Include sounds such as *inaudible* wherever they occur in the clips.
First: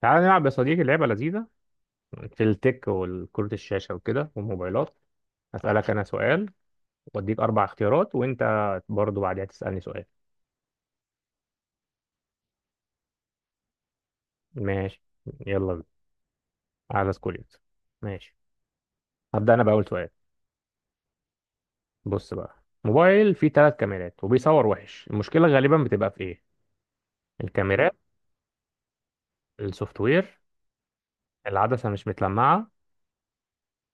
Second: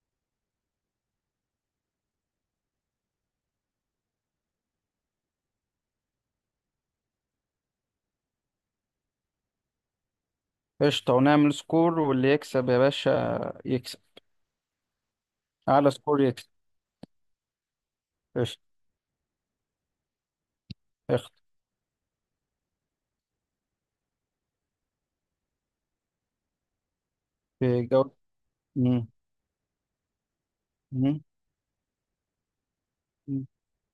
تعال نلعب يا صديقي لعبة لذيذة في التك والكرة الشاشة وكده والموبايلات. هسألك أنا سؤال وأديك أربع اختيارات، وأنت برضو بعدها تسألني سؤال. قشطة، ونعمل سكور، واللي يكسب يا باشا يكسب. ماشي، يلا بينا. أعلى سكور يكسب. على سكوليت. ماشي، قشطة. هبدأ أنا بأول سؤال. اخت. بص بقى، موبايل فيه ثلاث كاميرات وبيصور وحش، المشكلة غالبا بتبقى في إيه؟ في الكاميرات، جولة. مم. السوفت وير، مم. العدسة مش متلمعة، مم.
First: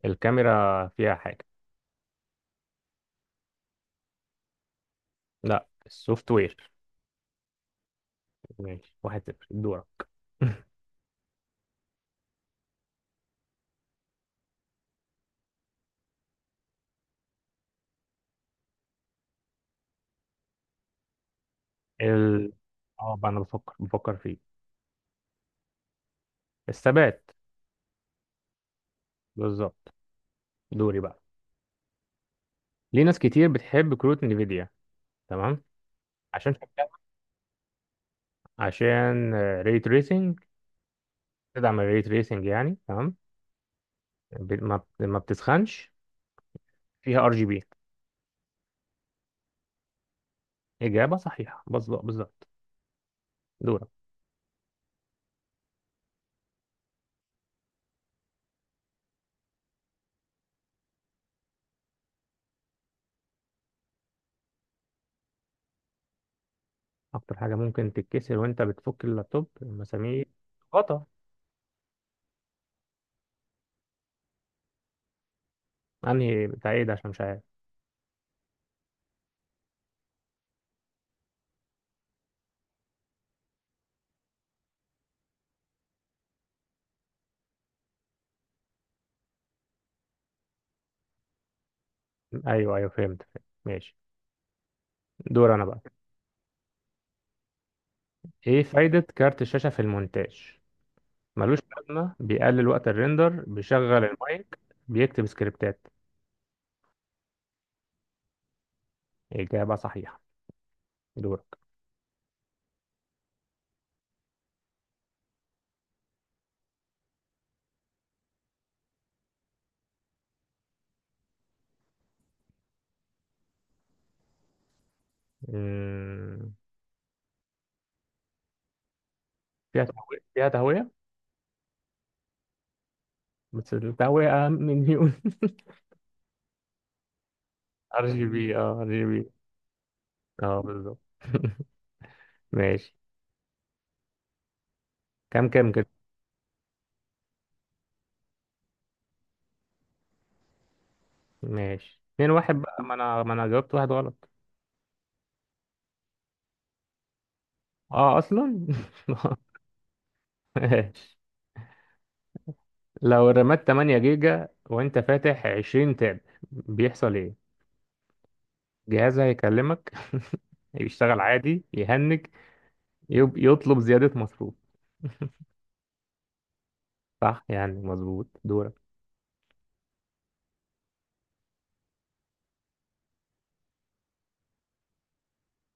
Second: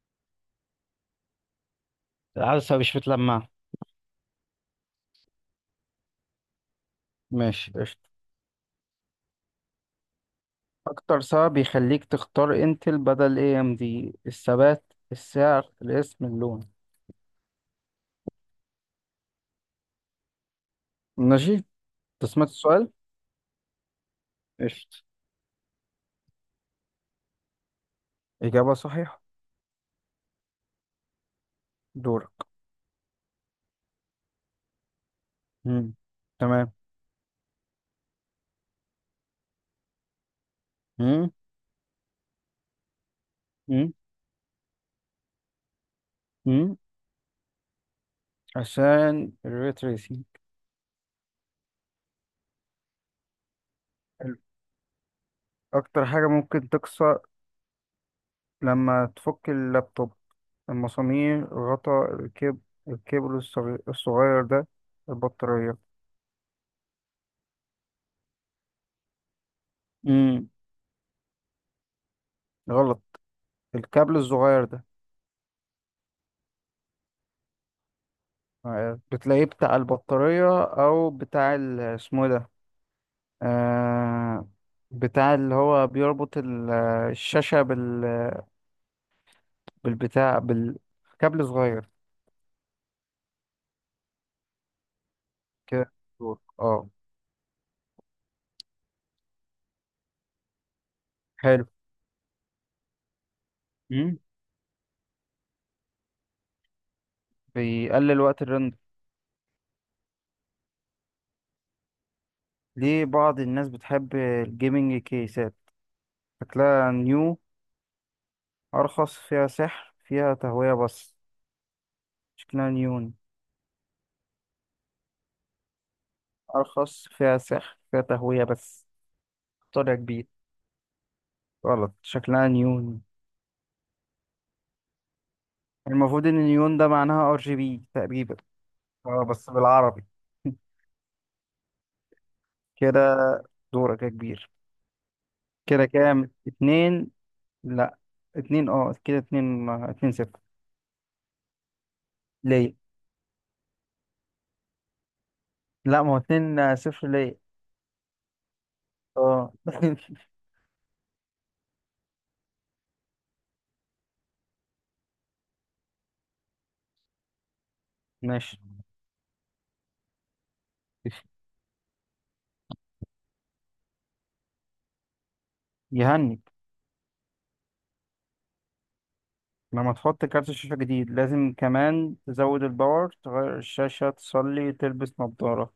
الكاميرا فيها حاجة. العدسة مش متلمعة. لا، السوفت وير. ماشي، قشطة. ماشي، واحد صفر، دورك. *laughs* أكتر سبب بيخليك تختار انتل بدل اي ام دي؟ الثبات، السعر، الاسم، اللون؟ ماشي. أنت سمعت ال... السؤال؟ اه بقى، انا بفكر فيه. قشطة. الثبات. إجابة صحيحة. بالظبط. دوري بقى. دورك. ليه ناس كتير بتحب كروت نفيديا؟ تمام. مم. عشان تمام. شكلها، عشان ري تريسنج، مم. تدعم الري تريسنج يعني، تمام، مم. ما بتسخنش، مم. فيها ار جي بي. عشان الريتريسينج. اجابه صحيحه، بالظبط بالظبط. دورك. أكتر حاجة ممكن تكسر لما تفك اللابتوب؟ المسامير، غطا، الكبل الصغير ده، البطارية؟ اكتر حاجه ممكن تتكسر وانت بتفك اللابتوب؟ مسامير، امم غطا، غلط. الكابل الصغير ده. انهي بتاع ايه ده؟ عشان مش عارف. آه، بتلاقيه بتاع البطارية أو بتاع اسمه إيه ده. آه، بتاع اللي هو بيربط الشاشة بالبتاع، بالكابل صغير. ايوه ايوه، فهمت فهمت. ماشي، دور انا بقى. كده. اه. ايه فايده كارت الشاشه في المونتاج؟ ملوش حلو. لازمة، بيقلل وقت الريندر، بيشغل امم المايك، بيكتب سكريبتات. بيقلل وقت الرندر. إجابة صحيحة. دورك. ليه بعض الناس بتحب الجيمنج كيسات؟ شكلها نيو، أرخص، فيها سحر، فيها تهوية بس. شكلها نيون، مم. أرخص، فيها سحر، فيها تهوية بس. فيها اختار يا تهوية، كبير. فيها تهوية. غلط، شكلها نيون. بس التهوية أهم من نيون. المفروض إن نيون ده معناها ار جي بي *laughs* ار جي تقريبا. بي، اه ار جي بي. اه بس بالعربي. اه *laughs* بالظبط. *laughs* ماشي. كده. دورك يا كبير. كام كده كده؟ كام؟ اتنين، لا، اتنين، اه، كده، اتنين اتنين صفر. ماشي، اتنين واحد ليه؟ بقى، ما انا جاوبت واحد غلط. لا، ما هو اتنين، آه، صفر ليه. اه اصلا. *laughs* اه. *laughs* ماشي. لو رمات 8 جيجا وانت فاتح 20 تاب، بيحصل ايه؟ ماشي. جهازها هيكلمك. *laughs* يشتغل عادي، يهنج، يطلب زيادة مصروف. يهني. صح، يعني مظبوط. دورك. لما تحط كارت شاشة جديد لازم كمان تزود الباور، تغير الشاشة، تصلي، تلبس نظارة؟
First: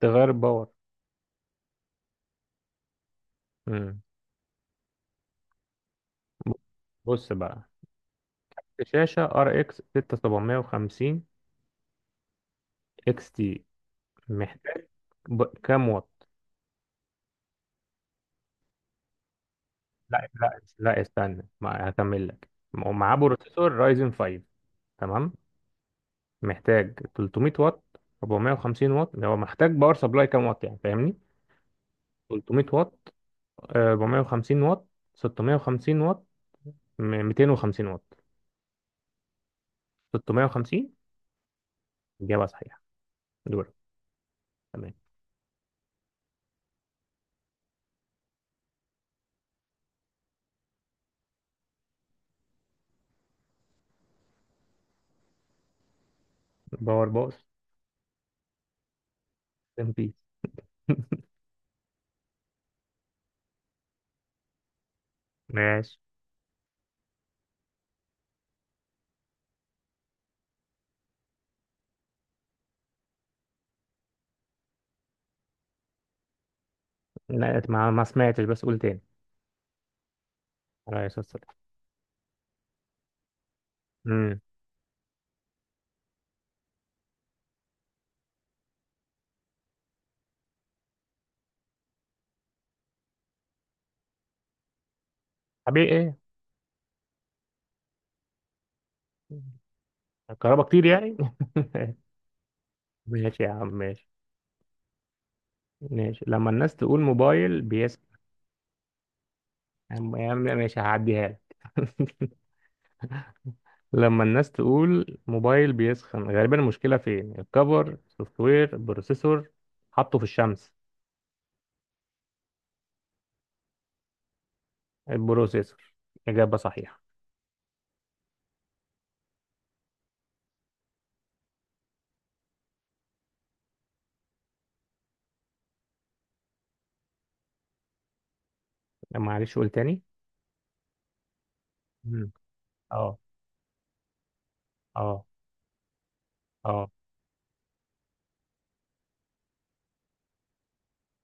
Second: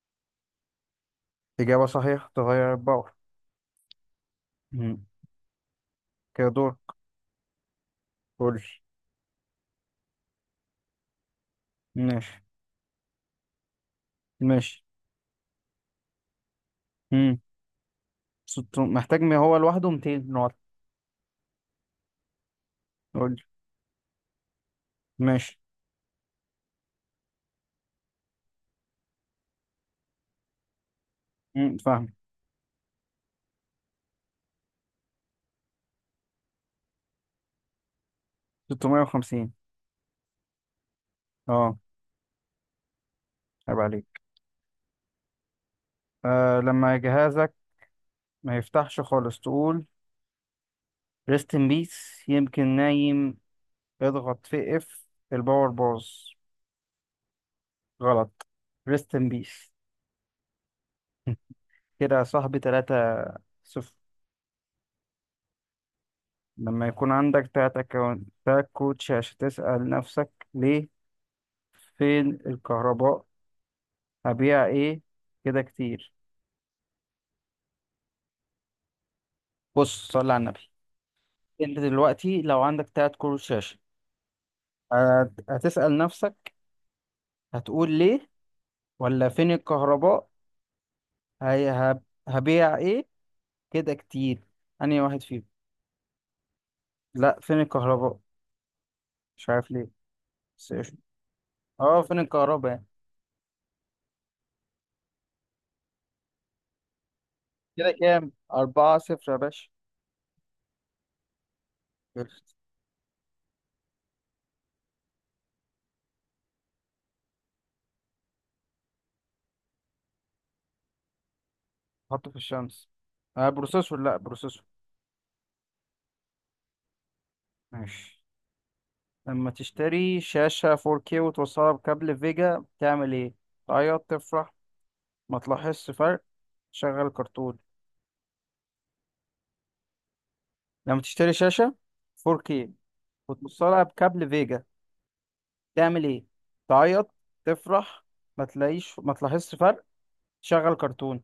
تغير باور. إجابة صحيحة، تغير الباور. مم. مم. كده دور. بص بقى، قولي. شاشة ار اكس 6750 ماشي. اكس تي، ماشي. محتاج كام واط؟ مم. محتاج، ما هو لوحده لا 200 نقط. لا لا، استنى، ما هكمل لك. ومعاه قولي. بروسيسور رايزن 5، تمام؟ ماشي. محتاج 300 واط، 450 واط، يعني هو محتاج باور سبلاي كام واط، يعني فاهمني. مم، فاهم. 300 واط، 450 واط، 650 واط، 250 واط. 650. 650. اه. إجابة صحيحة. دورك. عيب عليك. تمام. آه، لما جهازك ما يفتحش خالص تقول؟ ريست ان بيس، يمكن نايم، اضغط في اف، الباور باظ؟ باور بوس. غلط، ريست ان بيس. ام بيس. كده يا صاحبي، تلاتة صفر. ماشي. لما يكون عندك تلات أكونتات كوتش عشان تسأل نفسك ليه؟ فين الكهرباء؟ هبيع ايه؟ كده كتير؟ لا ما سمعتش، بس قول تاني. بص، صلي على النبي. على اساس السلام. انت دلوقتي لو عندك تلات كروت شاشة، امم هتسأل نفسك، هتقول ليه، ولا فين الكهرباء، هي هب- هبيع ايه، كده كتير، أنهي واحد فيهم؟ حبيبي ايه؟ لا، فين الكهرباء. مش عارف ليه. الكهرباء بس كتير قشطة. يعني. اه، فين الكهرباء يعني. *laughs* ماشي يا عم، ماشي. ماشي. لما الناس تقول موبايل كده بيسخن، كام، أربعة صفر يا يا عم يا عم ماشي، هعديها لك. *laughs* باشا. لما الناس تقول موبايل بيسخن، غالبا المشكلة فين؟ الكفر، سوفت وير، بروسيسور، حطه في الشمس. حطه في الشمس. آه، بروسيسور، لا بروسيسور. البروسيسور. إجابة صحيحة. ماشي. لما تشتري شاشة 4K وتوصلها بكابل فيجا تعمل ايه؟ تعيط، تفرح، ما تلاحظش فرق، تشغل كرتون؟ معلش قول تاني. لما تشتري شاشة مم. 4K اه. وتوصلها بكابل فيجا اه. تعمل ايه؟ اه. تعيط، تفرح، ما تلاحظش فرق، تشغل كرتون؟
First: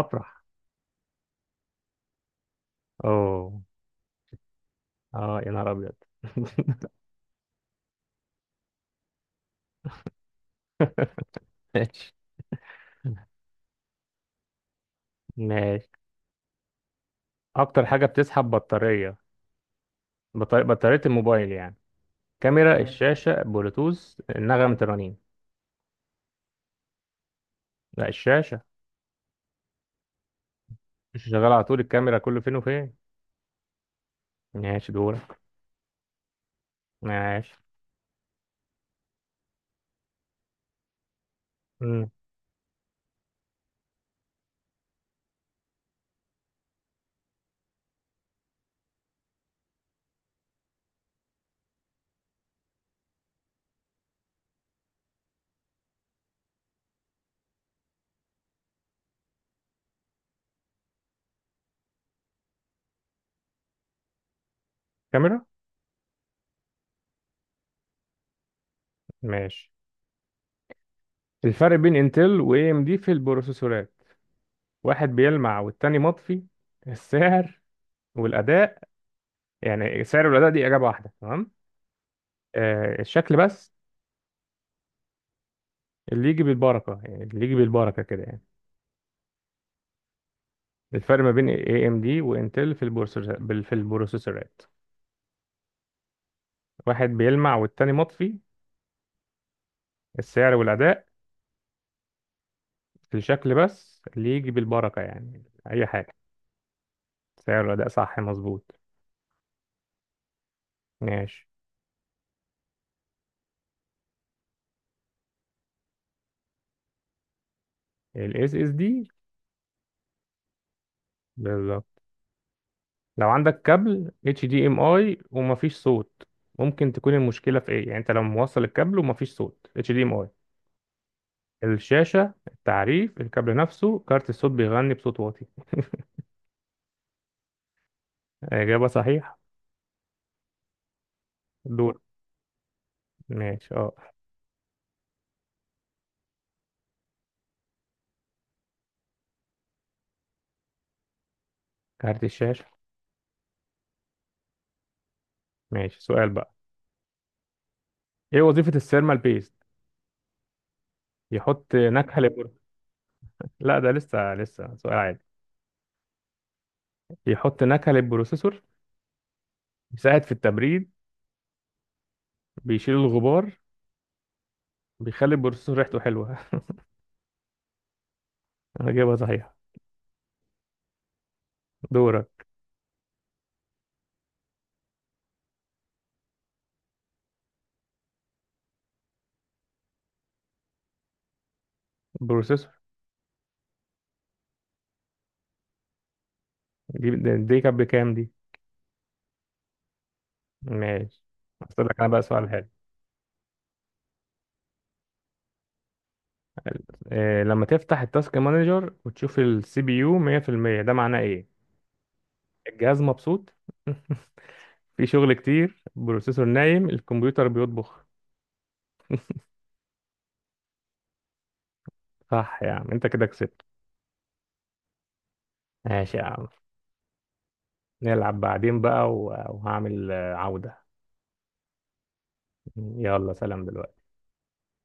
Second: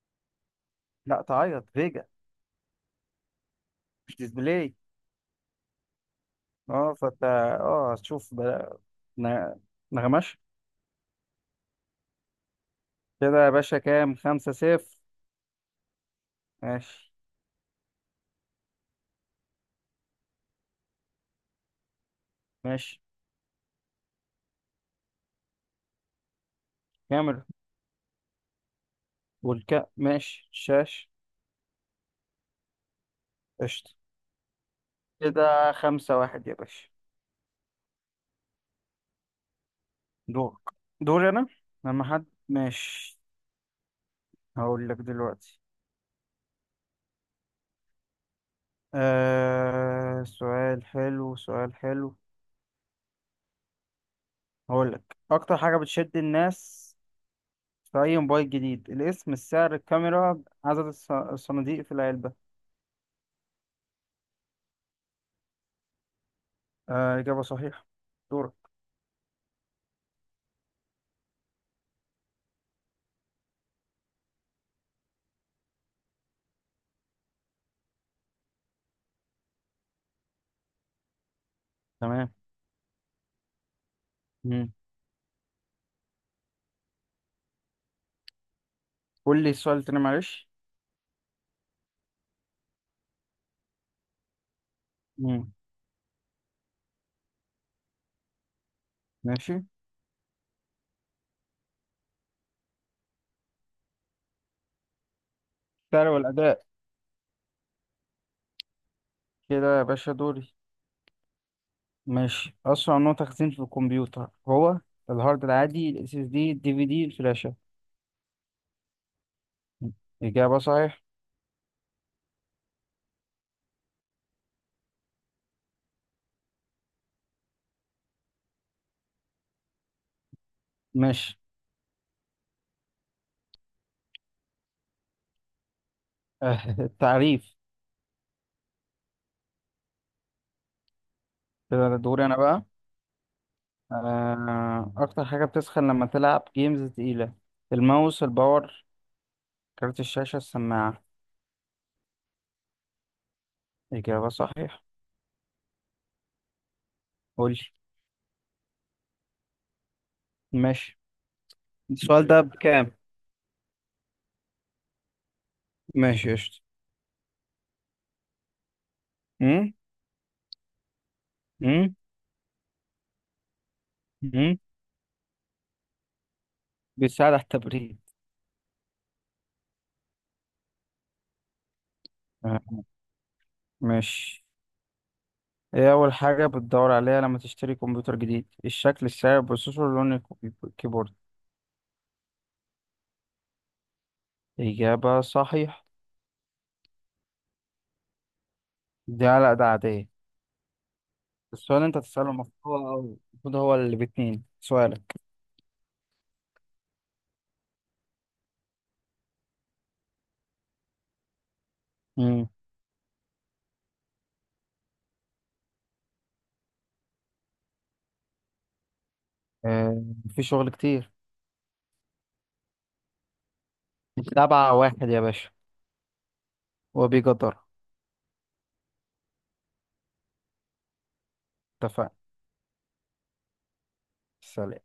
افرح. لا، تعيط، فيجا اوه. مش ديسبلاي. اه يا نهار ابيض. اه، *laughs* فانت. اه، هتشوف بقى. ن- نغمش. ماشي. كده يا باشا كام، خمسة صفر. ماشي. ماشي. اكتر حاجه بتسحب بطاريه، بطاريه الموبايل يعني. كاميرا، مم. ماشي. الشاشه، بلوتوث، نغمه الرنين. كاميرا. لا، الشاشه والكا، ماشي، شاش. مش شغاله على طول، الكاميرا كله فين وفين. قشطة. ماشي، دورك. كده خمسة واحد يا باشا. ماشي. دورك. دوري أنا. لما مم. حد ماشي هقول لك دلوقتي. آه، سؤال حلو، سؤال حلو. هقول لك أكتر حاجة بتشد الناس في أي موبايل جديد؟ الاسم، السعر، الكاميرا، عدد الصناديق في العلبة؟ كاميرا. آه، إجابة صحيحة. دورك. ماشي. الفرق بين انتل واي ام دي في البروسيسورات، واحد بيلمع والتاني مطفي، السعر والاداء، يعني السعر والاداء دي اجابه واحده تمام، تمام. آه الشكل بس مم. اللي يجي بالبركه، يعني اللي يجي بالبركه كده يعني. قول لي السؤال تاني معلش. الفرق ما بين AMD وانتل في البروسيسورات مم. واحد بيلمع والتاني مطفي، ماشي. السعر والأداء، في الشكل بس اللي يجي بالبركة يعني أي السعر حاجة. والأداء. سعر والأداء، صح مظبوط. كده يا باشا دوري. ماشي. ماشي. أسرع نوع تخزين في الكمبيوتر هو؟ الهارد العادي، ال SSD، ال DVD، الفلاشة؟ ال SSD. إجابة صحيح. بالظبط. لو عندك كابل HDMI ومفيش صوت، ممكن تكون المشكلة في إيه؟ يعني أنت لو موصل الكابل ومفيش صوت HDMI. ماشي. الشاشة، التعريف، الكابل نفسه، كارت الصوت بيغني بصوت واطي. *laughs* التعريف. إجابة صحيحة. كده دور. دوري أنا بقى. ماشي، اه. آه، أكتر حاجة بتسخن لما تلعب جيمز تقيلة؟ الماوس، الباور، كارت الشاشة، السماعة؟ كارت الشاشة. إجابة صحيح. ماشي، سؤال بقى. قولي. ايه وظيفة السيرمال بيست؟ ماشي. يحط نكهة السؤال ده للبروسيسور. بكام؟ لا ده لسه لسه سؤال عادي. ماشي قشطة. يحط نكهة للبروسيسور، أمم؟ يساعد في التبريد، أمم؟ بيشيل الغبار، أمم؟ بيخلي البروسيسور ريحته حلوة. *laughs* بيساعد على التبريد. انا جايبها صحيح. دورك. آه. ماشي. ايه اول حاجة بتدور عليها لما تشتري كمبيوتر جديد؟ الشكل، السعر، البروسيسور، لون الكيبورد؟ بروسيسور. اجابة صحيح. دي دي كانت بكام؟ دي دي على ده عادية. ماشي. السؤال اللي هسألك لك انت انا بقى تسأله سؤال حلو. المفروض. هو اللي باتنين سؤالك. إيه لما تفتح التاسك مانجر وتشوف السي بي يو 100% ده معناه ايه؟ امم الجهاز مبسوط، *laughs* في شغل كتير، بروسيسور نايم، الكمبيوتر بيطبخ. آه، في شغل كتير. صح يا عم، انت كده كسبت. سبعة واحد يا باشا. ماشي يا عم، وبيقدر. نلعب بعدين بقى، وهعمل عودة. اتفقنا. يلا سلام دلوقتي. سلام.